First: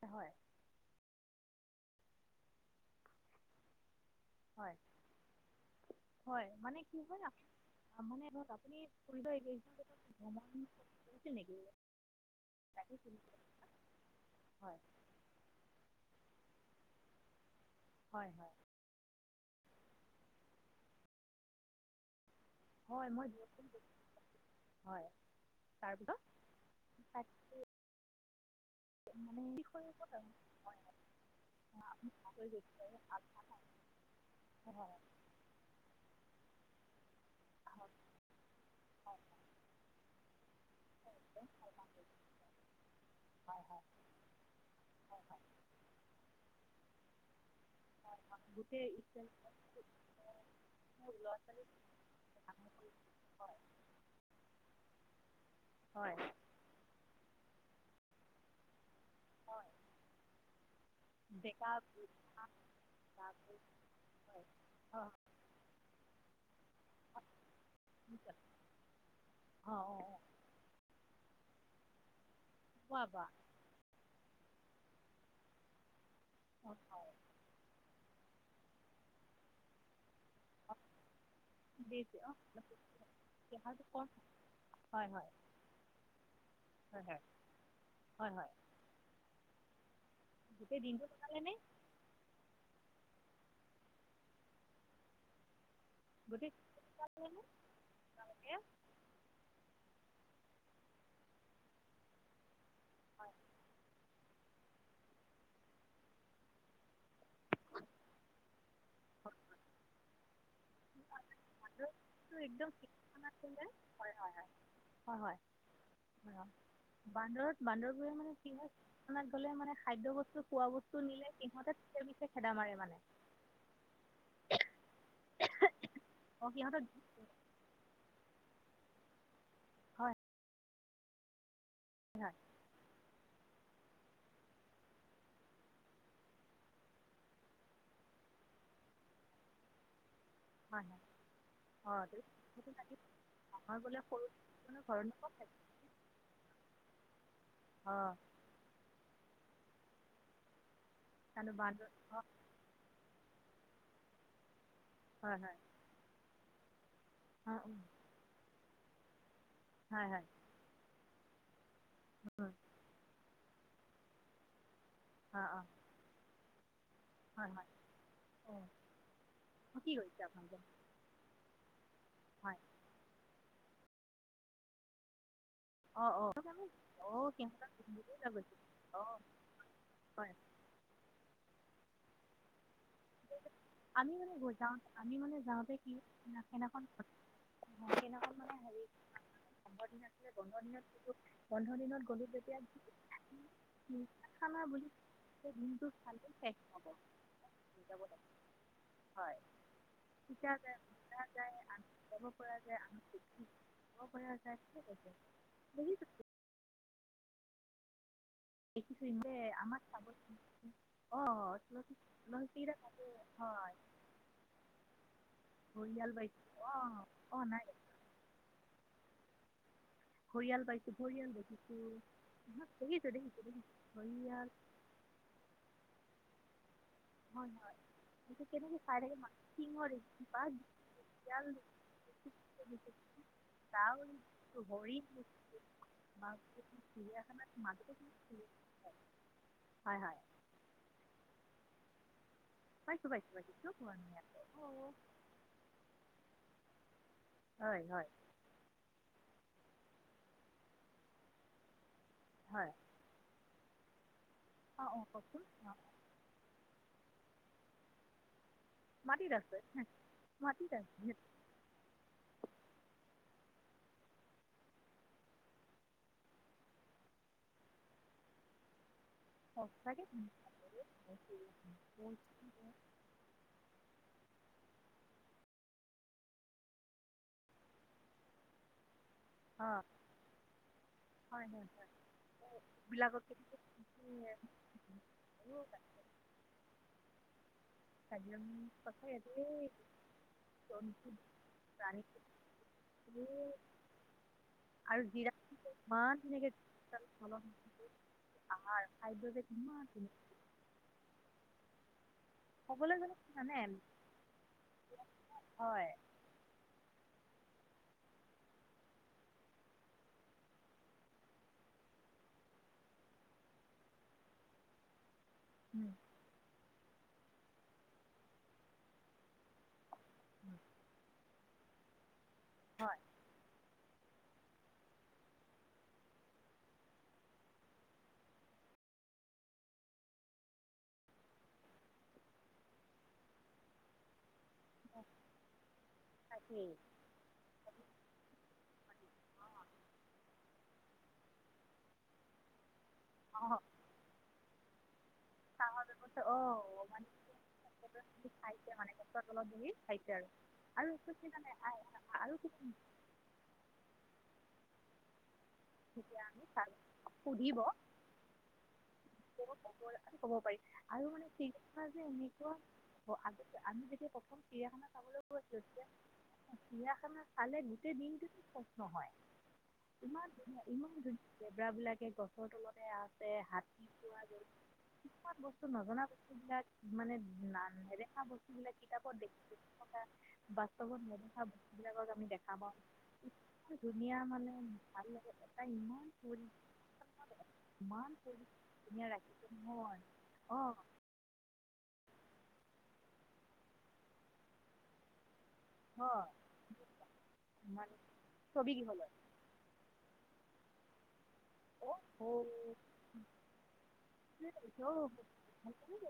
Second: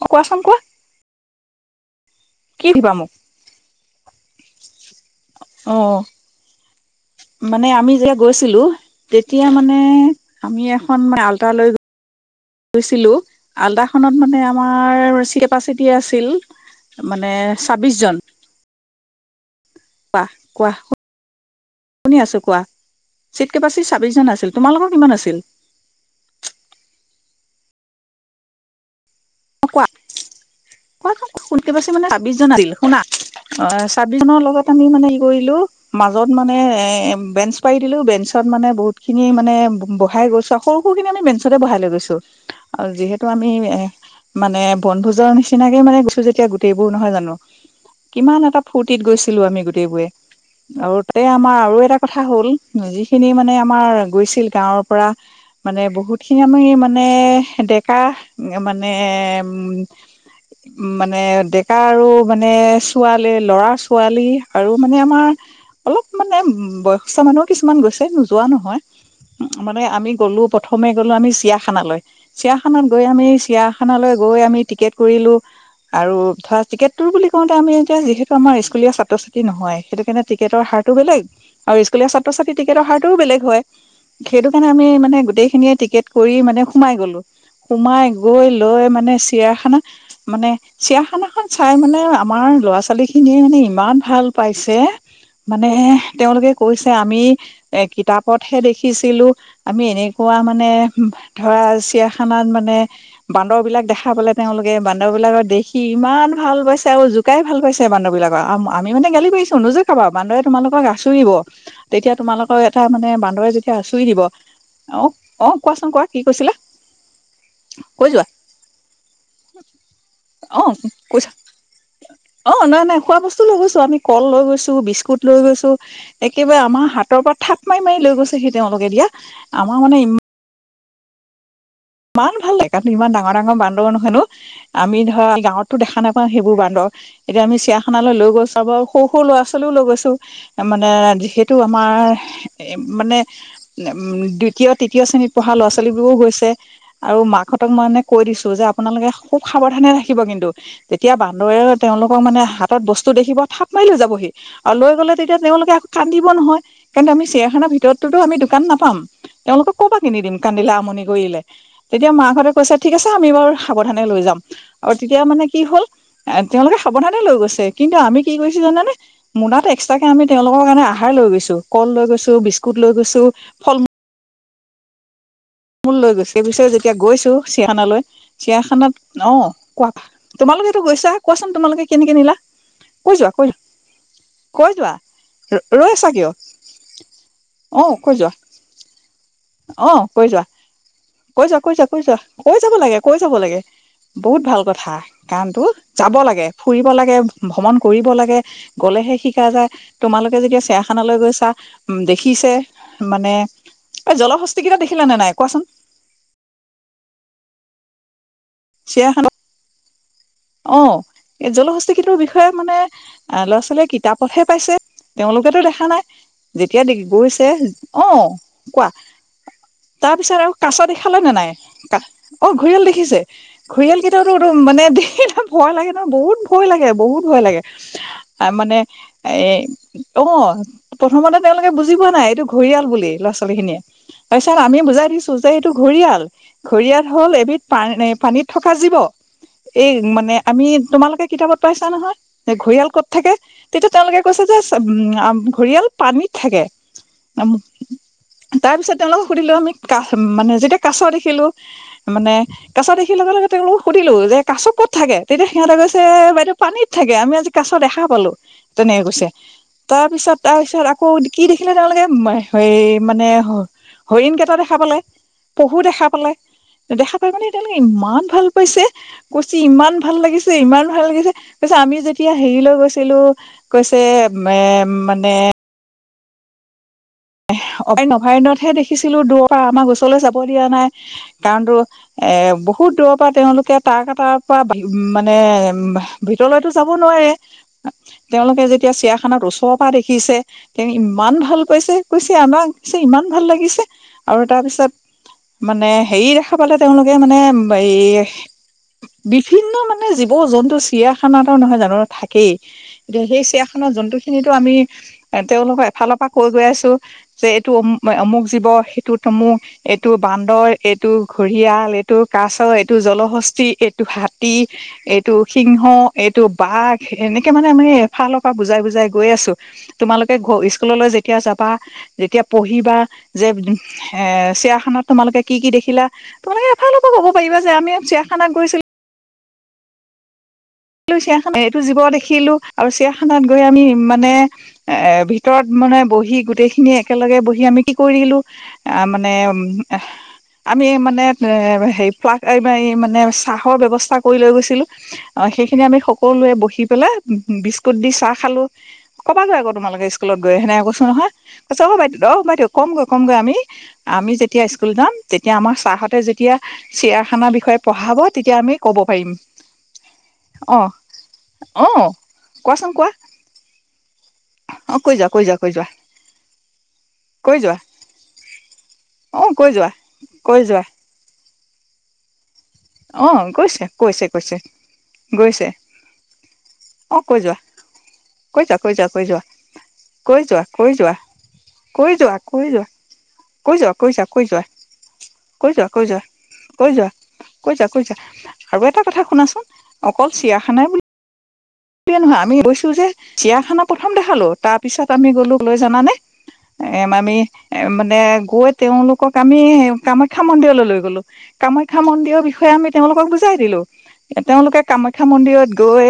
অ', কোৱা হয় চোন কোৱা। কি দিবা মোক? হয়, অ হয় মানে কি হয় আপ- মানে আমি আ- যেতিয়া মানে ধৰক গৈছিলো আপুনি ফুৰিব তেতিয়া আহিছিল মানে আমি এখন মান আলটা নেকি লৈ গৈছিলো আলটাখনত মানে হয় আমাৰ কেপাচিটি আছিল মানে ছাব্বিশ জন হয় হয় কাহ কোৱা শু শুনি আছো কোৱা হয় মই গৈ- চিট কেপাচিটি ছাবিশ জন আছিল তোমালোকৰ হয় কিমান আছিল ত কোৱা ক ক সোনকে পাছে মানে ছাবিশ জন আছিল শুনা অ ছাবিশ জনৰ লগত আমি মানে ই কৰিলো মাজত মানে এই বেঞ্চ পাৰ দিলো বেঞ্চত মানে বহুত খিনি মানে বহাই গৈছো আৰু সৰু সৰু খিনি আমি বেঞ্চতে বহাই লৈ গৈছো আৰু যিহেতু আমি এ মানে বনভোজৰ নিচ মানে গুছো যেতিয়া গোটেইবোৰ নহয় জানো কিমান এটা ফূৰ্তিত গৈছিলো আমি গোটেইবোৰে আৰু তাতে আমাৰ আৰু এটা কথা হল যিখিনি মানে আমাৰ গৈছিল গাঁৱৰ পৰা মানে হয় বহুত খিনি আমি মানে দেখ হে মানে উম উম মানে ডেকা আৰু মানে ছোৱালী ল'ৰা ছোৱালী আৰু মানে অঁ আমাৰ অলপ মানে বয়সস্থ মানুহো কিছুমান গৈছে নোযোৱা নহয় অঁ মানে আমি অঁ গ'লো প্ৰথমে গ'লো আমি য়াখানালৈ চিৰিয়াখানাত বাহ গৈ আমি বাহ চিৰিয়াখানালৈ গৈ আমি টিকেট ফুৰিলো আৰু ধৰা অঁ টিকেটটো হয় বুলি কওঁতে আমি এতিয়া যিহেতু আমাৰ স্কুলীয়া ছাত্ৰ ছাত্ৰী নহয় সেইটো কাৰণে টিকেটৰ হাৰটো বেলেগ আৰু স্কুলীয়া বেছি অঁ ছাত্ৰ ছাত্ৰী টিকেটৰ হাৰটোও বেলেগ হয় দেহাটো কম সেইটো কাৰণে আমি হয় মানে হয় গোটেইখিনিয়ে টিকেট কৰি মানে সোমাই হয় হয় গ'লো সোমাই হয় গৈ হয় লৈ মানে চিৰিয়াখানাত মানে গোটেই দিনটো চিৰীয়াখানাখন কটালেনে চাই মানে আমাৰ ল'ৰা ছোৱালী খিনিয়ে মানে ইমান ভাল পাইছে ম মানে তেওঁলোকে গোটেই কৈছে আমি এ কিতাপতহে একটো দেখিছিলো আমি এনে খোৱা মানে ধৰা চিৰিয়াখানাত মানে বান্দৰ বিলাক দেখা পালে তেওঁলোকে বান্দৰ বান্দৰবিলাকত দেখি ইমান ভাল পাইছে আৰু জু কাই ভাল পাইছে বান্দৰবিলাক আম আমি মানে গালি পাৰিছো নুজোকাবা বান্দৰ তোমালকক গাছোৰিব বান্দ যেতিয়া আচুৰি দিব অ অ কোৱাচোন কোৱা কি কৈছিলা বান্দৰত কৈ বান্দৰবোৰেৰে যোৱা মানে কি হয় গ'লে মানে খাদ্য বস্তু অ খোৱা বস্তু কৈছ নিলে সিহঁতে পিছে পিছে খেদা অ মাৰে নাই মানে নাই খোৱা বস্তু লৈ গৈছো আমি কল লৈ গৈছো বিস্কুট লৈ গৈছো অঁ একেবাৰে সিহঁতৰ আমাৰ হাতৰ পৰা থাপ মাৰি মাৰি লৈ গৈছে সেইটো তেওঁলোকে দিয়া আমাৰ মানে হয় ইমান হয় ইমান ভাল লাগে [unintelligible] তু ইমান ডাঙৰ ডাঙৰ ডাঙৰ বান্দৰ হেনো আমি ধৰা গাঁৱততো দেখা নাপাওঁ সেইবোৰ বান্দৰ এতিয়া আমি চিৰিয়াখানালৈ লৈ গৈছো আৰু বাৰ সৰু সৰু লৰা ছোৱালীও লৈ গৈছো হয় মানে হয় যিহেতু আমাৰ অঁ সেইটো ৰাতি মানে ডাঙৰ বোলে উম সৰু দ্বিতীয় মানে ঘৰত তৃতীয় শ্ৰেণীত নপঠাই পঢ়া ল'ৰা ছোৱালীবোৰো গৈছে আৰু মাকহঁতক মানে অঁ কৈ দিছো যে আপোনালোকে খুব সাৱধানে থাকিব কিন্তু। তেতিয়া কাৰণ বান্দৰেও বান্দৰ তেওঁলোকৰ অঁ মানে হাতত বস্তু দেখিব, থাপ মাৰি লৈ যাবহি। আৰু লৈ গ'লে তেতিয়া হয় হয় তেওঁলোকে, আকৌ কান্দিব নহয়! কিন্তু আমি অঁ চিৰিয়াখানা ভিতৰততো আমি দোকান না পাম! তেওঁলোকক ক'ৰ পৰা হয় কিনি হয় দিম! কান্দিলে আমনি ধৰিলে তেতিয়া মাকহঁতে কৈছে, ঠিক আছে আমি বাৰু সাৱধানে লৈ যাম। আৰু তেতিয়া মানে অঁ কি অঁ হ'ল! এ তেওঁলোকে সাৱধানে লৈ হয় গৈছে। হয় কিন্তু আমি কি কৰিছোঁ অঁ জানানে? মোনাটো অঁ কি এক্সট্ৰাকে কৰিছে আমি তেওঁলোকৰ আপোনালোকে কাৰণে আহাৰ লৈ গৈছোঁ, কল লৈ গৈছোঁ, হয় বিস্কুট লৈ গৈছোঁ। ফল-মূ মূল অঁ লৈ গৈছে। অঁ সেই আমি পিচত যেতিয়া অঁ গৈছোঁ সিহঁতক চিৰিয়াখানালৈ, পিন্ধিবলৈ লৈ চিৰিয়াখানাত, গৈছিলোঁ অঁ অ', কোৱা? হয় তোমালোকেতো গৈছা? কোৱাচোন তোমালোকে কেনেকে নিলা? কৈ যোৱা কৈ আমি মানে গৈ কৈ যাওঁ যোৱা আমি মানে যাওঁতে ৰৈ কি আছা কিয় সেইদিনাখন অ কৈ যোৱা সেইদিনাখন মানে হে। অ', কৈ যোৱা, কৈ যোৱা, কৈ যোৱা, কৈ দিনত যোৱা, গ'লোঁ কৈ যেতিয়া যাব লাগে, কৈ যাব লাগে, পিজ্জা বহুত ভাল খানা বুলি কথা গোটেই কাৰণতো দিনটো যাব খালেই লাগে শেষ ফুৰিব নহ'ব লাগে ভ্ৰমণ কৰিব লাগে গ'লেহে হয় শিকা যায় তোমালোকে শিকা যেতিয়া যায় চেয়াখানালৈ গৈছা উম, ক'ব দেখিছে পৰা যায় মানে আঁকিব পৰা যায় জলহস্তী কেইটা ঠিক দেখিলা আছে নে নাই কোৱাচোন? দেখিছোঁ দেখিছো দে আমাক চাবলৈ অহ, এই জলহস্তীটোৰ বিষয়ে মানে ৰাস আছে ল'ৰা হয় ছোৱালীয়ে কিতাপতহে পাইছে তেওঁলোকেতো দেখা নাই ঘৰিয়াল পাইছোঁ যেতিয়া দে অ অ গৈছে নাই অ', কোৱা। তাৰ পিছত আৰু ঘৰিয়াল কাছ পাইছোঁ দেখালে ঘৰিয়াল নে নাই দেখিছোঁ অ', ঘঁৰিয়াল দেখিছোঁ দেখিছে দেখিছোঁ দেখিছোঁ ঘঁৰিয়াল ঘৰিয়াল কেইটাওটো মানে দেখ ভয় লাগে নহ, বহুত ভয় লাগে। বহুত ভয় হয় লাগে হয় সেইটো মানে কেনেকৈ চাই থাকে এ মানুহ সিংহ দেখিছোঁ অ', বাঘ প্ৰথমতে শিয়াল তেওঁলোকে বুজি পোৱা নাই এইটো ঘঁৰিয়াল বুলি ল'ৰা-ছোৱালী খিনিয়ে কাউৰী তাৰপিছত দেখিছোঁ আমি হৰিণ বুজাই দিছো দেখিছোঁ যে এইটো ঘঁৰিয়াল বাপৰে ঘঁৰিয়াল হ'ল চিৰিয়াখানাত এবিধ পান মাজতে কি- পানীত থকা জীৱ এই হয় হয় মানে আমি তোমালোকে কিতাপত পাইছা নহয়। যে ঘৰিয়াল ক'ত পাইছোঁ থাকে পাইছোঁ পাইছোঁ কিয় তেতিয়া পোৱা নাই তেওঁলোকে আকৌ কৈছে যে অ' ঘৰিয়াল পানীত থাকে হয় হয় তাৰপিছত তেওঁলোকক সুধিলো আমি কাষ মানে যেতিয়া কাছ দেখিলোঁ মানে হয় কেঁচা দেখি লগে লগে তেওঁলোক ক সুধিলো যে অ অ থাকে কওকচোন তেতিয়া সিহঁতে অ গৈছে বাইদেউ পানীত থাকে আমি আজি কাছ দেখা পালো তেনেকে কৈছে মাটিত আছে তাৰপিছত মাটিত তাৰপিছত আকৌ আছে কি দেখিলে তেওঁলোকে হে মানে হৰিণ কেইটা দেখা পালে পহু দেখা পালে দেখা পাই মানে এতিয়ালোকে ইমান ভাল পাইছে ইমান সঁচাকৈ ভাল লাগিছে ইমান ভাল লাগিছে তাছত আমি যেতিয়া হেৰি লৈ গৈছিলো কৈছে মানে অ নভাৰনতহে দেখি দেখিছিলো দূৰৰ পৰা অ আমাৰ ওচৰলৈ যাব দিয়া নাই হয় হয় কাৰণো হয়। এ বহুত দূৰৰ বিলাকত পৰা তেওঁলোকে তাৰ তাৰ পৰা মানে ভিতৰলৈতো যাব নোৱাৰে কাজিৰঙা তেওঁলোকে যেতিয়া সঁচাকৈ চিয়াখানাত ওচৰৰ দেই দেখিছে তেওঁ ইমান ভাল কৈছে ৰাণী কৈছে আন আছে ইমান ভাল লাগিছে আৰু তাৰ পিছত আৰু জিৰাফ মানে ইমান হেৰি ধুনীয়াকে দেখা পালে তেওঁলোকে মানে চলন এই আহাৰ খাদ্য যে বিভিন্ন কিমান মানে ধুনীয়া জীৱ জন্তু চিৰিয়াখানাটা নহয় জানো থ সেই সকলোৱে জানো এতিয়া কি সেই জানে চিয়াখনৰ জন্তু খিনিতো আমি এ তেওঁলোকক হয় এফালৰ পৰা কৈ গৈ আছো যে এইটো অমু অমুক জীৱ সেইটো তমুক এইটো বান্দৰ এইটো ঘৰিয়াল এইটো কাছৰ এইটো জলশস্তি এইটো হাতী এইটো এইটো সিংহ উম। এইটো বাঘ এনেকে মানে আমি এফালৰ পৰা বুজাই বুজাই গৈ আছো তোমালোকে স্কুললৈ যে এতিয়া চাবা [unintelligible] যেতিয়া পঢ়িবা হয় যে এ চিয়াখানাত তোমালোকে কি কি দেখিলা তোমালোকে এফালৰ পৰা ক'ব পাৰিবা যে আমি চিৰিখানাত গৈছিলো চিয়াখানাত এইটো জীৱ দেখিলো আৰু চিয়খানাত গৈ আমি মানে এ ভিতৰত মানে বহি তাকেই গোটেইখিনি একেলগে বহি আমি কি কৰি দিলো অ মানে আমি মানে মানে হে পাক মানে অ চাহৰ ব্যৱস্থা কৰি লৈ গৈছে ছিলো অ সেইখিনি চাহৰ আমি ব্যৱস্থা সকলোৱে বহি অ মানে পেলাই বিস্কুট দি কি চাহ খালো খাইছে মানে গছৰ কবা তলত গৈ বহি আকৌ তোমালোকে খাইছে আৰু স্কুলত গৈ সেনে আৰু কৈছো একো কি নহয় জানে কছ অ বাইদেউ অ আৰু কিমান বাইদেউ কমগৈ কমগৈ আমি আমি এতিয়া স্কুল জাম তেতিয়া আমাৰ ছাহঁতে আমি যেতিয়া চাহ চিয়াৰখানাৰ সুধিব বিষয়ে পঢ়াব তেতিয়া আমি ক'ব পাৰিম আৰু ক'ব অ পাৰিম আৰু মানে অ চিৰিয়াখানা যে কোৱাচোন কোৱা এনেকুৱাগতে আমি যেতিয়া প্ৰথম চিৰিয়াখানা অ কৈ চাবলৈ যোৱা কৈ যোৱা গৈছিলো কৈ তেতিয়া যোৱা চিৰিয়াখানা কৈ চালে যোৱা গোটেই দিনটোত অ কৈ যোৱা প্ৰশ্নহয় কৈ ইমাননীয়া যোৱা ইমাননীয়া লেবৰা বিলাকে গছৰ তলত অ কৈ োৱা কিমান বস্তু নজনা বস্তুবিলাক মানে অ কৈ যোৱা নেদেখা কৈ বস্তুবিলাক যোৱা কৈ কিতাপত যোৱা দেি থকা কৈ যোৱা কৈ বাস্তৱত যোৱা নেদেখা বস্তুবিলাকক কৈ আমি যোৱা দেখা কৈ পাওঁ যোৱা কৈ ই যোৱা ধুনীয়া কৈ যোৱা কৈ মানে যোৱা ভাল লাগে এটা কৈ ইমান পৰি যা কৈ ইমান যা পৰি আৰু এটা ধুনীয়া কথা ৰাখিছে শুনাচোন নহয় অকল অঁ চিয়াখানাই বুলি সে নহয় আমি কৈছো যে চিয়াখানা প্ৰথম দেখিলো তাৰ পিছত আমি গলো জানানে হয় এ আমি এ মানে গৈ ছবিগৃহলৈ তেওঁলোকক আমি কামাখ্যা মন্দিৰলৈ লৈ গ'লো অঁ কামাখ্যা মন্দিৰৰ বিষয়ে আমি তেওঁলোকক বুজাই দিলো তেওঁলোকে কামাখ্যা মন্দিৰত গৈ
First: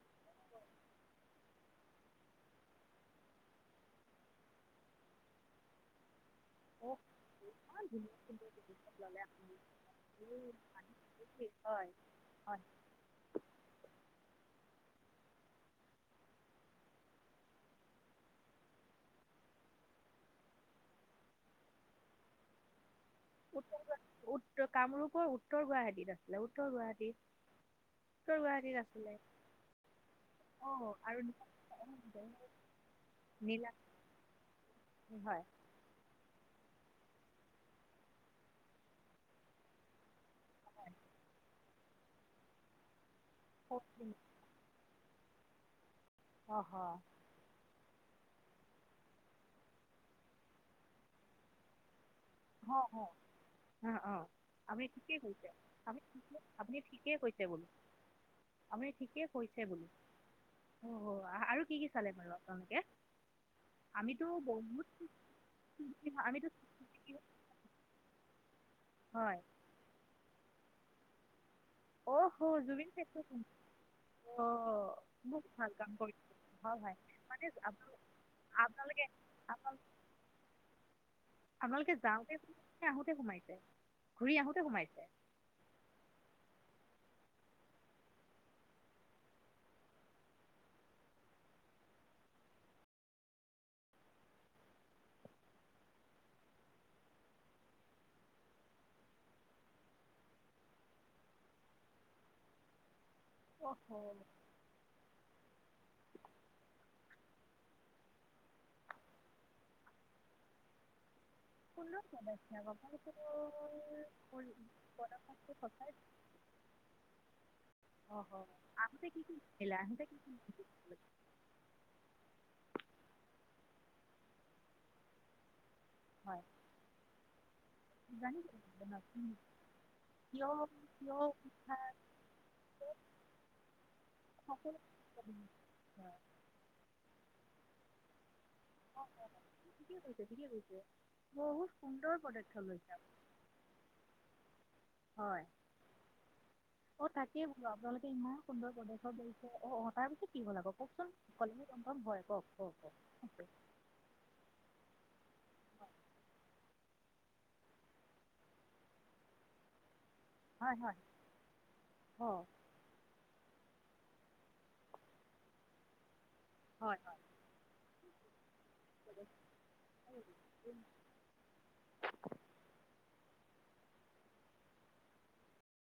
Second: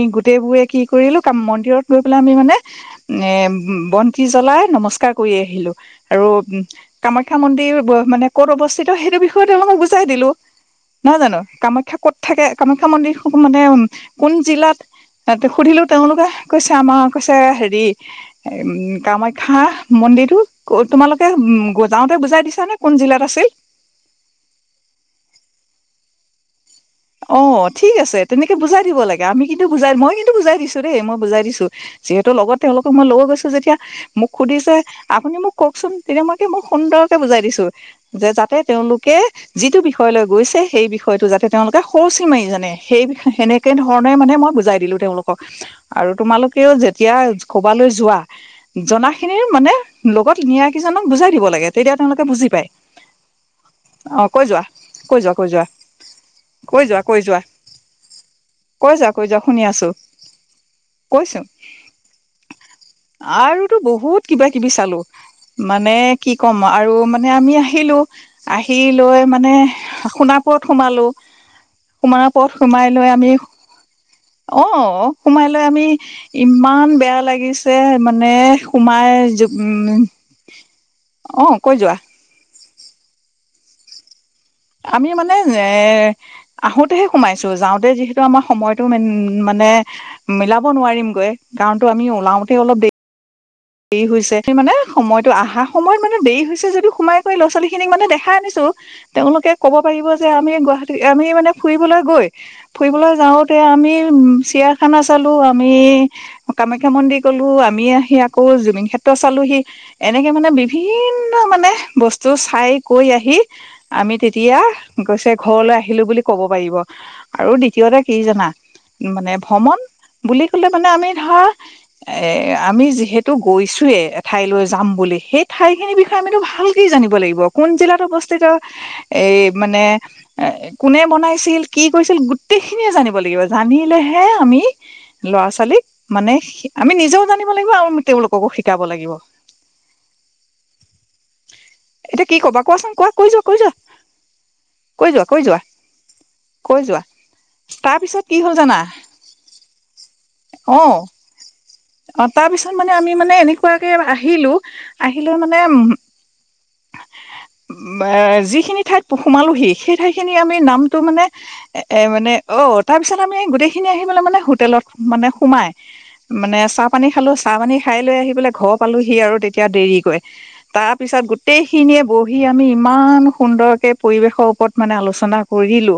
আমি গোটেই বোৰে কি কৰিলো ক মন্দিৰত গৈ পেলাই আমি মানে এ বন্তি জ্বলাই নমস্কাৰ কৰি আহিলো আৰু কামাখ্যা মন্দিৰ মানে ক'ত অৱস্থিত সেইটো বিষয়ে তেওঁলোকক বুজাই দিলো নহয় জানো হয় কামাখ্যা কত থাকে হয় কামাখ্যা মন্দিৰ মানে উ কোন জিলাত সুধিলো তেওঁলোকে কৈছে আমাৰ কৈছে হেৰি ম কামাখ্যা মন্দিৰটো তোমালোকে উ যাওঁতে বুজাই দিছা নে উত্তৰ গাহ উতৰ কামৰূপৰ উত্তৰ গুৱাহাটীত আছে হেল্লৌ অ ঠিক আছে তেনেকে গুৱাহাটীত বুজাই দিব আছিলে লাগে আমি কিন্তু বুজাই মই কিন্তু বুজাই দিছো অঁ দেই মই আৰু বুজাই দিছো যিহেতু লগত তেওঁলোকক মই লগ গৈছো নীলা যেতিয়া মোক সুধিছে আপুনি হয় মোক কওকচোন তেতিয়া মই কি মোক সুন্দৰকে বুজাই দিছো যে যাতে তেওঁলোকে যিটো বিষয় লৈ গৈছে সেই বিষয়টো যাতে তেওঁলোকে সৰুচি মাৰিজানে সেই সেনেকে অঁ ধৰণে মানে মই বুজাই দিলো তেওঁলোকক ক আৰু অঁ তোমালোকেও যেতিয়া কবা লৈ যোৱা জনা খিনিৰ মানে লগত নিয়াকিজনক বুজাই দিব লাগে তেতিয়া তেওঁলোকে বুজি পায় অ অ অ অ কৈ যোৱা আপু কৈ ঠিকেই যোৱা কৈছে কৈ যোৱা আনি আপুনি কৈ যোৱা ঠিকে কৈ যোৱা কৈছে বোলো আপুনি কৈ যোৱা ঠিকে কৈ যোৱা কৈছে শুনি বোলো আছো অ কৈছো আৰু কি কি চালে বাৰু আপোনালোকে আৰুতো বহুত আমিতো কিবা কিবি বহুত চালো মানে কি আমো ক'ম আৰু মানে আমি আহিলো আহি লৈ মানে শুনা ওৰত সোমালো সোম পথ অহ' সোমাই জুবিন লৈ ক্ষেত্ৰত আমি অঁ বহুত সোমাই লৈ ভাল আমি কাম কৰিছে হয় ইমান হয় বেয়া মানে লাগিছে আপোন- মানে আপোনালোকে সোমাই আপোন- উম অ কৈ যোৱা আহোতে সোমাইছে ঘূৰি আহোঁতে সোমাইছে আমি মানে এ আহোতেহে সোমাইছো যাওঁতে যিহেতু আমাৰ সময়টো মানে মিলাব নোৱাৰিমগৈ কাৰণটোো আমি ওলাওঁতে অলপ দেৰি দেৰি হৈছে স মানে সময়তটো অহা সময়ত মানে দেৰি হৈছে যদিটো সোমাই কৰি ল'ৰা ছোৱালী খিনিক মানে দেখাই আনিছো তেওঁলোকে কব পাৰিব যে আমি গুৱাহাটী আমি মানে ফুৰিবলৈ গৈ ফুৰিবলৈ যাওঁতে, আমি অহ' উম, চিয়াৰখানা চালো, আমি কামাখ্যা মন্দিৰ গ'লো। আমি আহি আকৌ জুমিং ক্ষেত্ৰ চালোহি। এনেকে মানে বিভিন্ন মানে সুন্দৰ বস্তু চাই কৈ আহি আমি তেতিয়া গৈছে ঘৰলৈ আহিলো বুলি কব পাৰিব। আৰু দ্বিতীয়তে কি অহ' জানা আহোঁতে কি মানে কি ভ্ৰমণ আহোঁতে কি কি বুলি কলে মানে আমি ধৰা এ, আমি যিহেতু গৈছোয়ে এঠাইলৈ যাম বুলি সেই ঠাইত সেই বিষয়ে হয় আমিতো ভালকেই জানিব লাগিব। কোন জিলাত অৱস্থিত। জানিব লাগিব ন এই, মানে কিয় কোনে কিয় বনাইছিল, কি কৰিছিল, গোটেইখিনিয়ে জানিব লাগিব। জানিলেহে, আমি সকলোখিনি ল'ৰা ছোৱালীক মানে আমি নিজেও জান লাগিব আৰু তেওঁলোকো শিক [inaudible] এতিয়া কি কবা পদক্ষেপ কোৱাচোন লৈছে কোৱা। কৈ যোৱা, কৈ যোৱা। কৈ যোৱা কৈ হয়। যোৱা কৈ যোৱা অ, তাকেই ভাল তাৰ আপোনালোকে পিছত কি ইমান হ'ল সুন্দৰ জানা প্ৰদক্ষেপ কৰিছে। অ, তাৰ পিছত কি হল আক অ কওকচোন অলে অ, তাৰপিছত মানে, আমি মানে, এনেকুৱাকে আহিলো। আহিলে মানে-উ, যিখিনি ঠাইত সোমালোহি সেই ঠাই খিনি আমি হয় নামটো হয় মানে, [unintelligible] এ, মানে অ, তাৰ পিছত আমি গোটেই খিনি মানে হোটেলত মানে সোময়, মানে [inaudible] চাহ হয় পানী খালোঁ। চাহ পানী ঠাই লৈ আহিবলৈ ঘৰ পালো সি আৰু তেতিয়া দেৰিকৈ। তাৰ পিছত গোটেই খিনিয়ে বহি আমি ইমান সুন্দৰকে পৰিৱেশৰ ওপৰত মানে আলোচনা কৰিলোঁ।